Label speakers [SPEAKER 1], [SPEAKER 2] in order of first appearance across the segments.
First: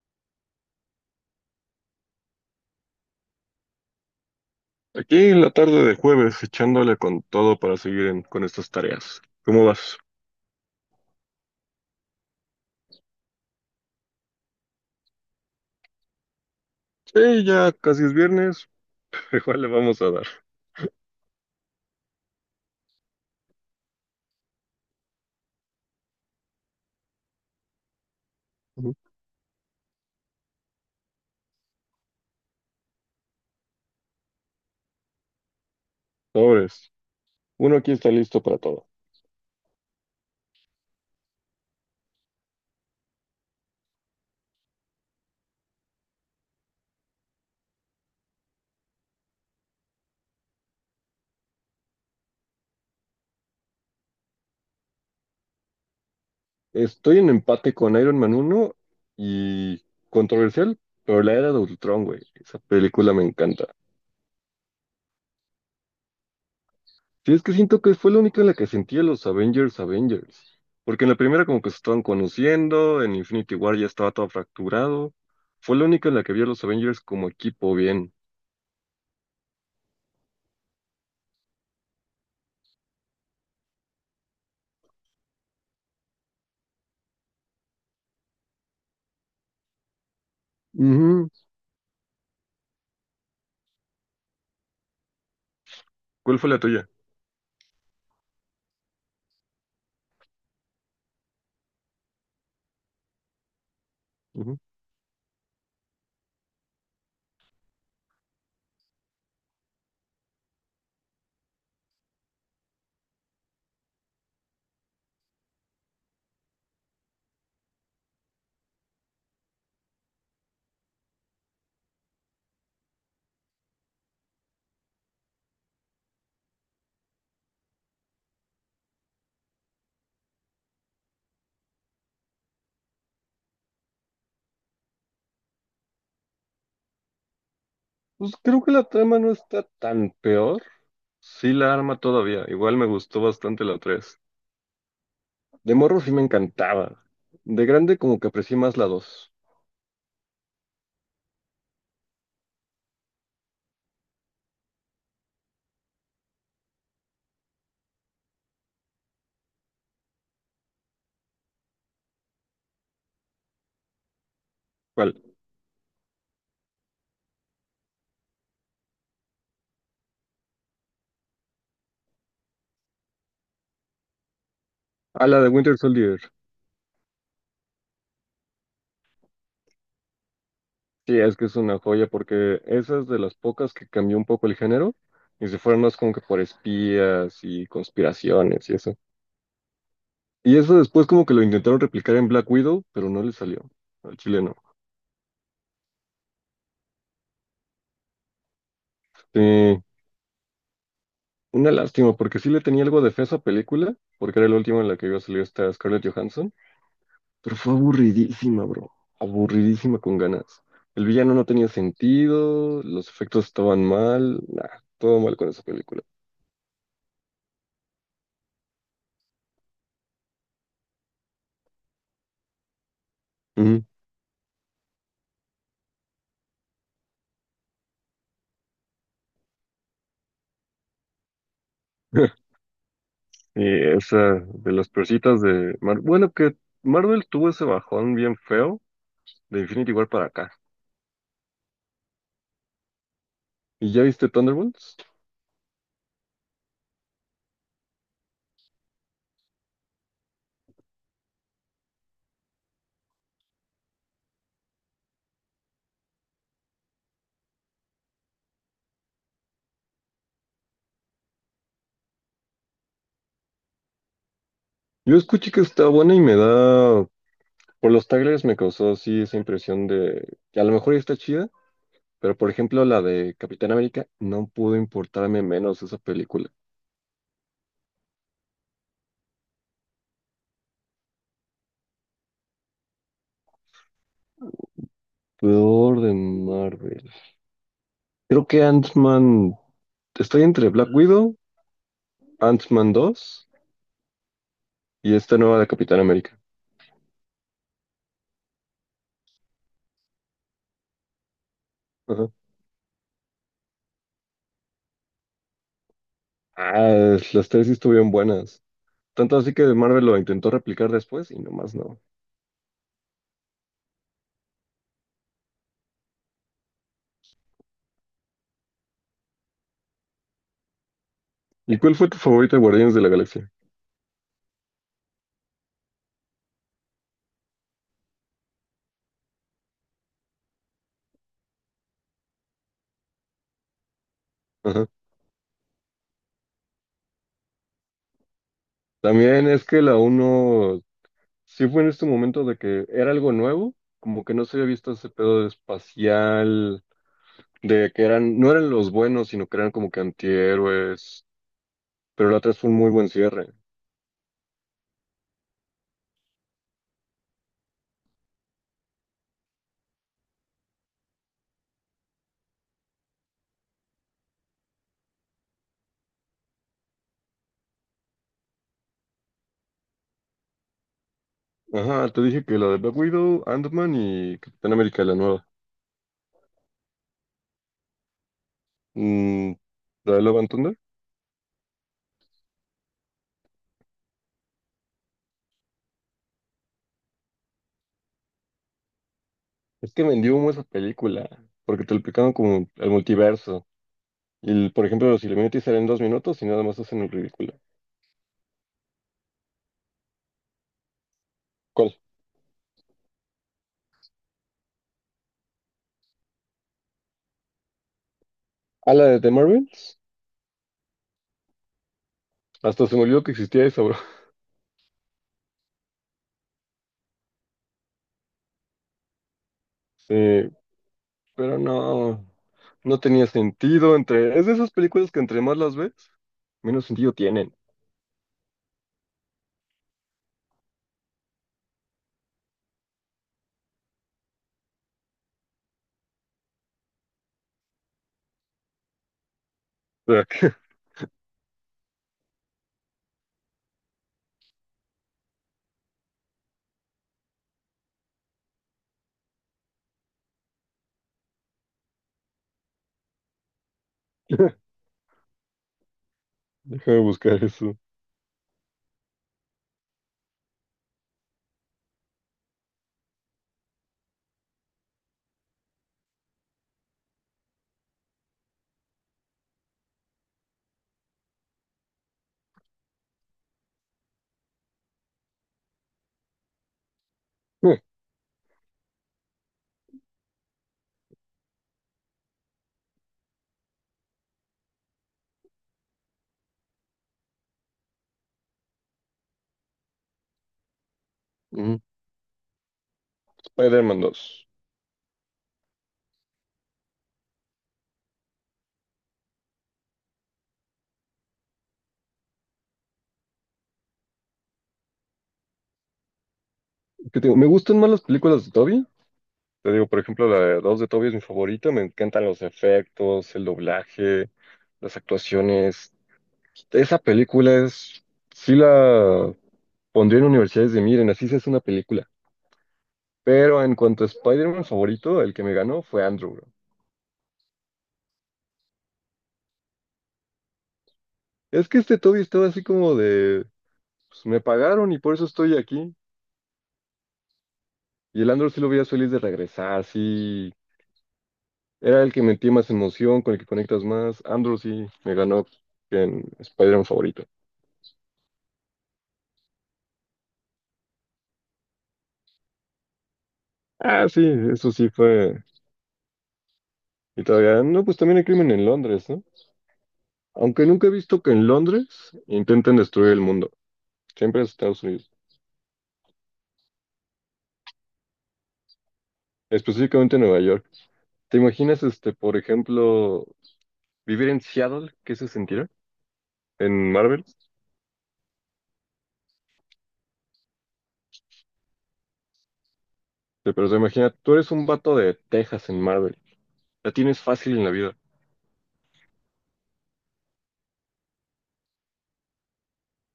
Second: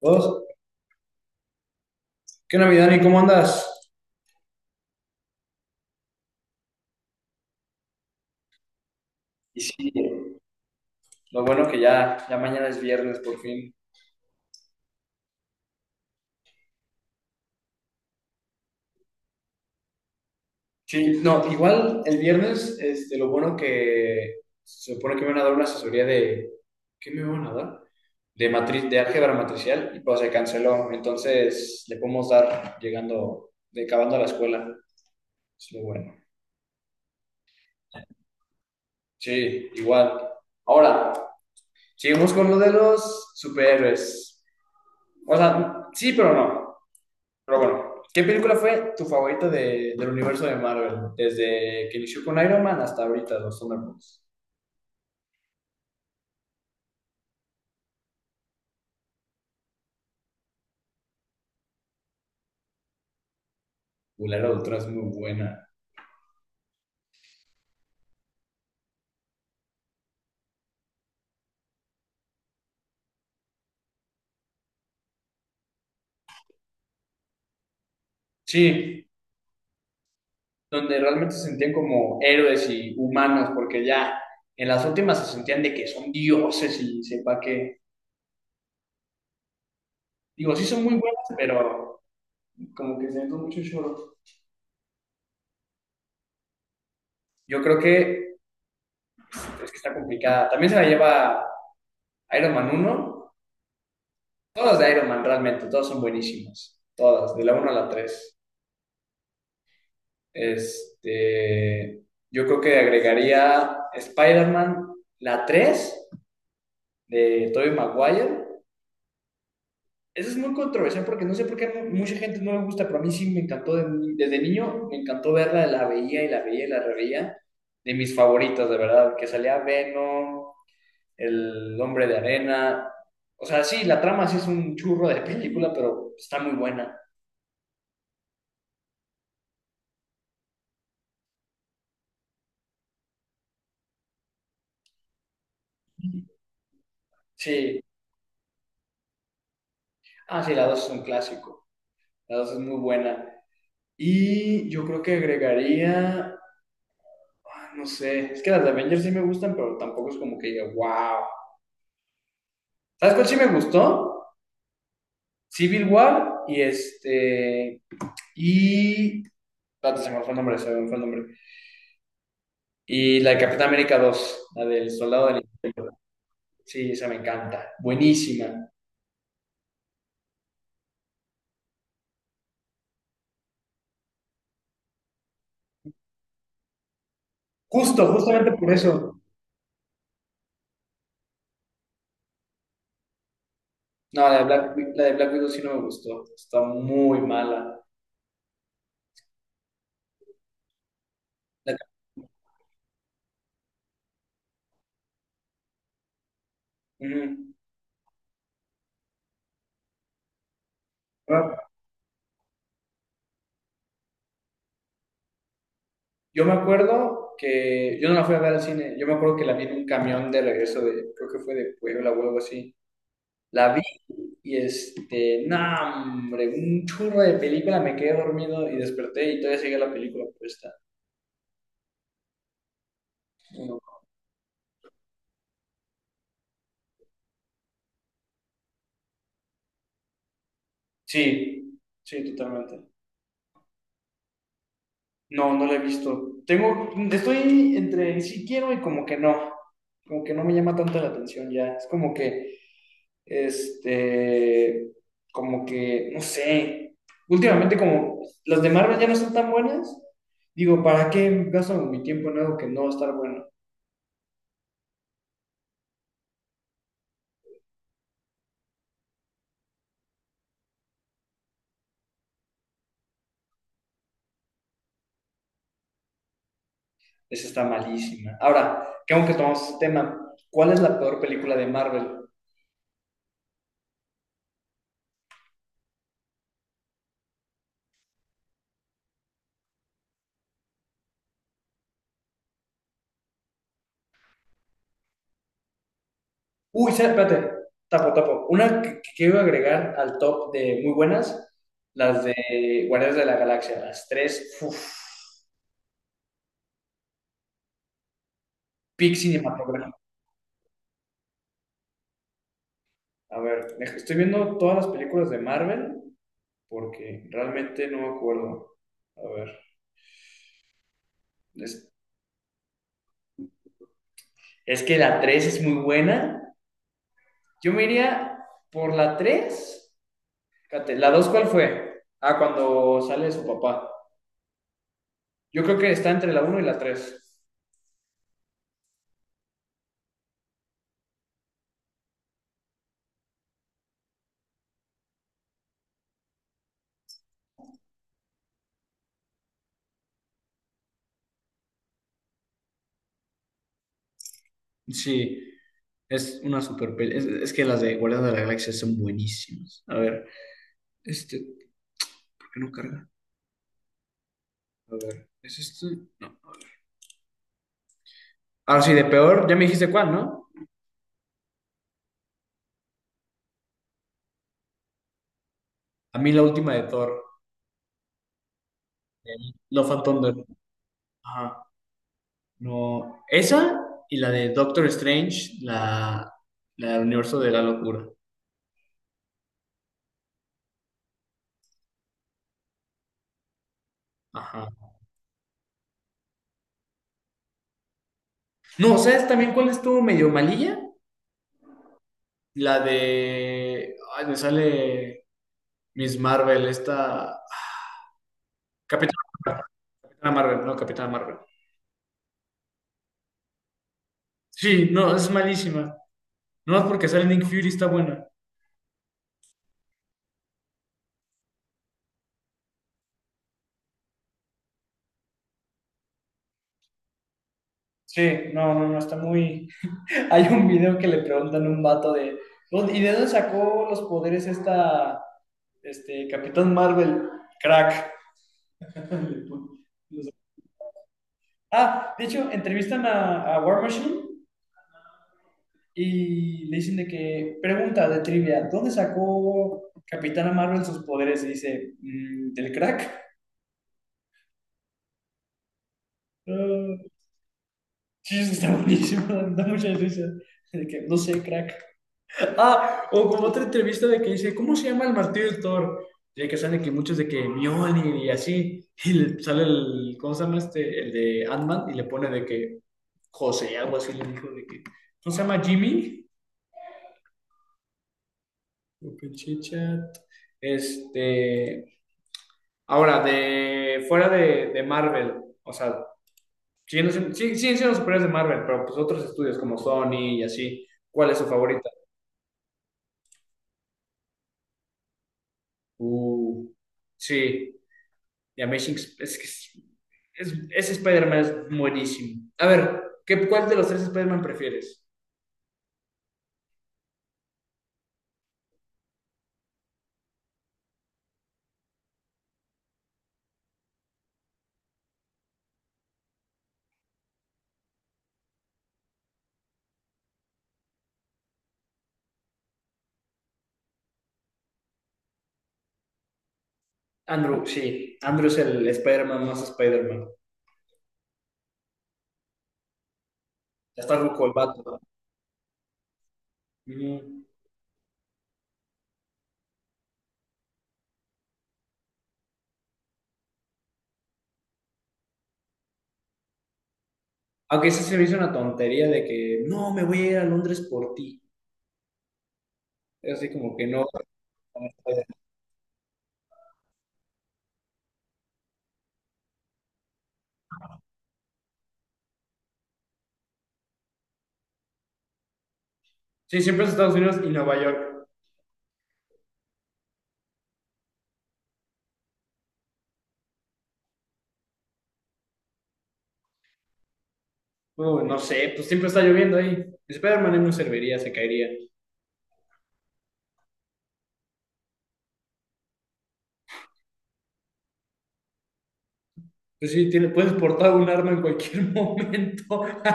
[SPEAKER 1] Dos. ¿Qué onda, mi Dani? ¿Cómo andas?
[SPEAKER 2] Aquí en la tarde de jueves, echándole con todo para seguir con estas tareas.
[SPEAKER 1] Y
[SPEAKER 2] ¿Cómo
[SPEAKER 1] sí,
[SPEAKER 2] vas?
[SPEAKER 1] lo bueno que ya mañana es viernes por fin.
[SPEAKER 2] Sí, ya casi es viernes, pero igual le vamos a dar.
[SPEAKER 1] Sí, no, igual el viernes, este, lo bueno que se supone que me van a dar una asesoría de, ¿qué me van a dar? De matriz,
[SPEAKER 2] Ujú.
[SPEAKER 1] de álgebra matricial, y pues se canceló, entonces le podemos dar llegando, de, acabando la escuela. Es lo bueno.
[SPEAKER 2] Sobres. Uno aquí está listo para todo.
[SPEAKER 1] Sí, igual. Ahora, seguimos con lo de los superhéroes. O sea, sí, pero no. Pero bueno, ¿qué película fue tu favorita del universo de Marvel? Desde que inició con Iron Man hasta ahorita, los Thunderbolts.
[SPEAKER 2] Estoy en empate con Iron Man uno y controversial, pero la era de Ultron, güey. Esa película me encanta.
[SPEAKER 1] Uy, La Era de Ultron es muy buena.
[SPEAKER 2] Sí, es que siento que fue la única en la que sentí a los Avengers Avengers. Porque en la primera como que se estaban conociendo, en Infinity War ya estaba todo fracturado. Fue la única en la que vi a los Avengers como equipo bien.
[SPEAKER 1] Sí, donde realmente se sentían como héroes y humanos, porque ya en las últimas se sentían de que son dioses y sepa que... Digo, sí son muy buenas,
[SPEAKER 2] Ujú.
[SPEAKER 1] pero como que se ven mucho choro.
[SPEAKER 2] ¿Cuál fue la tuya?
[SPEAKER 1] Yo creo que es que está complicada. También se la lleva Iron Man uno.
[SPEAKER 2] Ujú.
[SPEAKER 1] Todas de Iron Man realmente, todas son buenísimas. Todas, de la uno a la tres. Este, yo creo que agregaría Spider-Man, la 3 de Tobey Maguire. Eso es muy controversial porque no sé por qué mucha gente no le gusta, pero a mí sí me encantó de ni- desde niño, me encantó verla, la veía y la veía y la reveía. De mis favoritas, de verdad, que salía Venom, El Hombre de Arena. O sea, sí, la trama sí es un churro de película, pero está muy buena.
[SPEAKER 2] Pues creo que la trama no está tan peor. Sí la arma todavía. Igual me gustó bastante la 3. De morro sí me encantaba. De
[SPEAKER 1] Sí.
[SPEAKER 2] grande como que aprecié más la 2.
[SPEAKER 1] Ah, sí, la 2 es un clásico. La 2 es muy buena. Y yo creo que agregaría, ah, no sé, es que las de Avengers sí me gustan, pero tampoco es como que diga, wow. ¿Sabes cuál sí me gustó?
[SPEAKER 2] ¿Cuál?
[SPEAKER 1] Civil War y y, espérate, se me fue el nombre, se me fue el nombre. Y la de Capitán América dos, la del
[SPEAKER 2] Ah,
[SPEAKER 1] Soldado
[SPEAKER 2] la
[SPEAKER 1] del
[SPEAKER 2] de Winter
[SPEAKER 1] Invierno.
[SPEAKER 2] Soldier.
[SPEAKER 1] Sí, esa me encanta, buenísima.
[SPEAKER 2] Sí, es que es una joya porque esa es de las pocas que cambió un poco el género y se fueron más como que por espías y
[SPEAKER 1] Justo, justamente
[SPEAKER 2] conspiraciones
[SPEAKER 1] por
[SPEAKER 2] y eso.
[SPEAKER 1] eso.
[SPEAKER 2] Y eso después como que lo intentaron replicar en Black Widow, pero no le salió al
[SPEAKER 1] No, la de
[SPEAKER 2] chileno.
[SPEAKER 1] La de Black Widow sí no me gustó, está muy mala.
[SPEAKER 2] Sí. Una
[SPEAKER 1] La-
[SPEAKER 2] lástima, porque sí le tenía algo de fe a esa película, porque era la última en la que iba a salir esta Scarlett Johansson,
[SPEAKER 1] Ujú.
[SPEAKER 2] pero fue aburridísima, bro. Aburridísima con ganas. El villano no tenía sentido, los efectos estaban mal, nah, todo mal con esa película.
[SPEAKER 1] Yo me acuerdo que yo no la fui a ver al cine, yo me acuerdo que la vi en un camión de regreso de, creo que fue de Puebla o algo así. La vi
[SPEAKER 2] Ujú.
[SPEAKER 1] y no, hombre, un churro de película, me quedé dormido y desperté y todavía sigue la película puesta. No.
[SPEAKER 2] Y esa de las persitas de Marvel. Bueno, que Marvel tuvo ese bajón bien feo de Infinity War para acá.
[SPEAKER 1] Sí, sí, totalmente.
[SPEAKER 2] ¿Y ya viste Thunderbolts?
[SPEAKER 1] No, no la he visto. Tengo, estoy entre sí quiero y como que no me llama tanto la atención ya. Es como que Este, como que, no sé, últimamente como las de Marvel ya no son tan buenas, digo, ¿para qué gasto mi tiempo en algo que no va a estar bueno?
[SPEAKER 2] Yo escuché que está buena y me da. Por los trailers me causó así esa impresión de que a lo mejor ya está chida. Pero por ejemplo, la de Capitán América no pudo importarme menos esa película.
[SPEAKER 1] Esa está malísima. Ahora, que aunque tomamos este tema, ¿cuál es la peor película de Marvel?
[SPEAKER 2] Peor de Marvel. Creo que Ant-Man. Estoy entre Black Widow, Ant-Man 2 y esta nueva de Capitán América.
[SPEAKER 1] Uy, espérate, tapo, tapo. Una que quiero agregar al top de muy buenas, las
[SPEAKER 2] Ajá.
[SPEAKER 1] de Guardianes de la Galaxia, las tres, uf,
[SPEAKER 2] Ah, las tres sí estuvieron buenas.
[SPEAKER 1] peak
[SPEAKER 2] Tanto así que
[SPEAKER 1] cinematográfico.
[SPEAKER 2] Marvel lo intentó replicar después y nomás no.
[SPEAKER 1] A ver, estoy viendo todas las películas de Marvel porque realmente no me acuerdo. A ver,
[SPEAKER 2] ¿Y
[SPEAKER 1] es-
[SPEAKER 2] cuál fue tu favorita de Guardianes de la Galaxia?
[SPEAKER 1] Es que la 3 es muy buena. Yo me iría por la tres. Fíjate, ¿la 2 cuál fue? Ah, cuando sale su papá.
[SPEAKER 2] Ajá.
[SPEAKER 1] Yo creo que está entre la uno y la tres.
[SPEAKER 2] También es que la uno sí fue en este momento de que era algo nuevo, como que no se había visto ese pedo espacial de que eran, no eran los buenos, sino que eran como que antihéroes, pero la otra es un muy buen cierre.
[SPEAKER 1] Sí, es una super peli. Es que las de Guardianes de la Galaxia son buenísimas. A ver, este, ¿por qué no carga? A ver, ¿es este? No, a ver. Ahora sí, de peor, ya me dijiste cuál, ¿no?
[SPEAKER 2] Ajá, te dije que la de Black Widow, Ant-Man y Capitán América la nueva.
[SPEAKER 1] A mí la última de Thor,
[SPEAKER 2] Mm,
[SPEAKER 1] el Love and
[SPEAKER 2] la de
[SPEAKER 1] Thunder.
[SPEAKER 2] Love and Thunder.
[SPEAKER 1] Ajá. No, esa y la de Doctor Strange, la del universo de la locura.
[SPEAKER 2] Es que vendió humo esa película, porque te lo explicaban como el multiverso. Y,
[SPEAKER 1] Ajá.
[SPEAKER 2] por ejemplo, los Illuminati salen 2 minutos y nada más hacen el ridículo.
[SPEAKER 1] No, ¿sabes también cuál estuvo medio malilla?
[SPEAKER 2] ¿Cuál?
[SPEAKER 1] La de... Ay, me sale Miss Marvel, esta...
[SPEAKER 2] ¿A la
[SPEAKER 1] Capitana
[SPEAKER 2] de The
[SPEAKER 1] Marvel,
[SPEAKER 2] Marvels?
[SPEAKER 1] Capitana Marvel.
[SPEAKER 2] Hasta se me olvidó que existía eso, bro.
[SPEAKER 1] Sí, no, es malísima. No, es porque sale Nick Fury, está buena.
[SPEAKER 2] Sí, pero no, no tenía sentido entre... Es de esas películas que entre más las ves, menos sentido tienen.
[SPEAKER 1] Sí, no, está muy... Hay un video que le preguntan a un vato de... "¿Dónde- ¿Y de dónde sacó los poderes esta... Capitán Marvel? Crack.
[SPEAKER 2] Crack.
[SPEAKER 1] Ah, de hecho, entrevistan a War Machine y le dicen de que, pregunta de trivia, ¿dónde sacó Capitana Marvel sus poderes? Y dice, "Mm, ¿del crack?
[SPEAKER 2] Deja de
[SPEAKER 1] Ah,
[SPEAKER 2] buscar eso.
[SPEAKER 1] sí, está buenísimo, da mucha risa. De que, no sé, crack. Ah, o como otra entrevista de que dice, ¿cómo se llama el martillo del Thor? Y que salen que muchos de que Mjolnir y así, y le sale el, ¿cómo se llama este? El de Ant-Man y le pone de que José, algo así le dijo de que, ¿cómo se llama Jimmy?
[SPEAKER 2] Eh,
[SPEAKER 1] Open Chit Chat. Este, ahora, de fuera de Marvel, o sea, siguen siendo, sí, siguen siendo superiores de Marvel, pero pues otros estudios como Sony y así, ¿cuál es su
[SPEAKER 2] Mm,
[SPEAKER 1] favorita?
[SPEAKER 2] Spider-Man 2.
[SPEAKER 1] Uh, sí. The Amazing es que es- ese Spider-Man es buenísimo. A ver, ¿cuál de los tres Spider-Man prefieres?
[SPEAKER 2] ¿Qué te digo? Me gustan más las películas de Toby. Te digo, por ejemplo, la de 2 de Toby es mi favorita. Me encantan los efectos, el doblaje, las actuaciones. Esa película es. Sí la pondría en universidades de miren, así se hace una película. Pero en cuanto a Spider-Man favorito, el que me ganó fue Andrew, bro.
[SPEAKER 1] Andrew, sí. Andrew es el Spider-Man más Spider-Man.
[SPEAKER 2] Es que este Toby estaba así como de.
[SPEAKER 1] Ya está
[SPEAKER 2] Pues me
[SPEAKER 1] ruco el vato,
[SPEAKER 2] pagaron
[SPEAKER 1] ¿no?
[SPEAKER 2] y por eso estoy aquí.
[SPEAKER 1] Mm.
[SPEAKER 2] Y el Andrew sí lo veía feliz de regresar, así. Era el que metía más emoción, con el que conectas más. Andrew sí me ganó en Spider-Man favorito.
[SPEAKER 1] Aunque ese se me hizo una tontería de que no, me voy a ir a Londres por ti. Es así como que no.
[SPEAKER 2] Ah, sí, eso sí fue. Y todavía, no, pues también hay crimen en Londres, ¿no? Aunque nunca he visto que en Londres intenten destruir el mundo. Siempre es Estados Unidos,
[SPEAKER 1] Sí, siempre es Estados Unidos y Nueva York.
[SPEAKER 2] específicamente en Nueva York. ¿Te imaginas, este, por ejemplo, vivir en Seattle? ¿Qué se sentirá? En Marvel.
[SPEAKER 1] No sé, pues siempre está lloviendo ahí. Spider-Man no serviría, se caería.
[SPEAKER 2] Sí, pero se imagina, tú eres un vato de Texas en Marvel. La tienes fácil en la vida.
[SPEAKER 1] Pues sí, tiene, puedes portar un arma en cualquier momento.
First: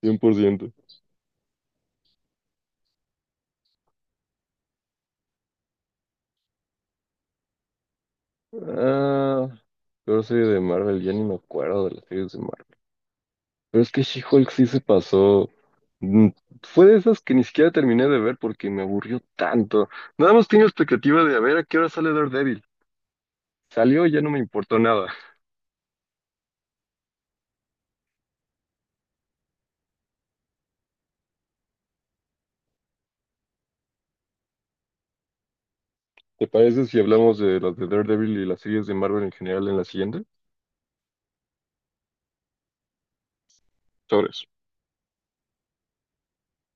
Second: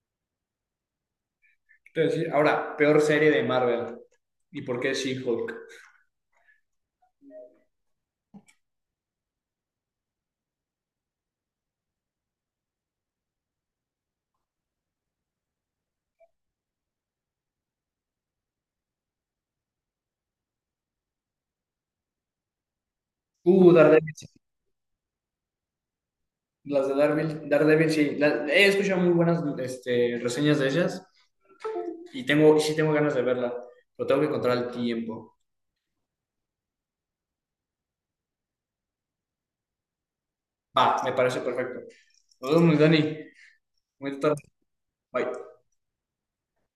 [SPEAKER 2] 100%.
[SPEAKER 1] Te voy a decir, ahora, peor serie de Marvel. ¿Y por qué She-Hulk?
[SPEAKER 2] Ah, peor serie de Marvel, ya ni me acuerdo de las series de Marvel. Pero es que She-Hulk sí se pasó. Mm, Fue de esas que ni siquiera terminé de ver porque me aburrió tanto. Nada más tenía expectativa de a ver a qué hora sale Daredevil. Salió y ya
[SPEAKER 1] Daredevil.
[SPEAKER 2] no me importó nada.
[SPEAKER 1] Las de Daredevil sí. He escuchado muy buenas este, reseñas de ellas y tengo, sí tengo ganas de verla, pero tengo que encontrar el tiempo.
[SPEAKER 2] ¿Te parece si hablamos de las de Daredevil y las series de Marvel en general en la siguiente?
[SPEAKER 1] Va, me parece perfecto. Nos vemos, Dani. Muy tarde.
[SPEAKER 2] Sobres.
[SPEAKER 1] Bye.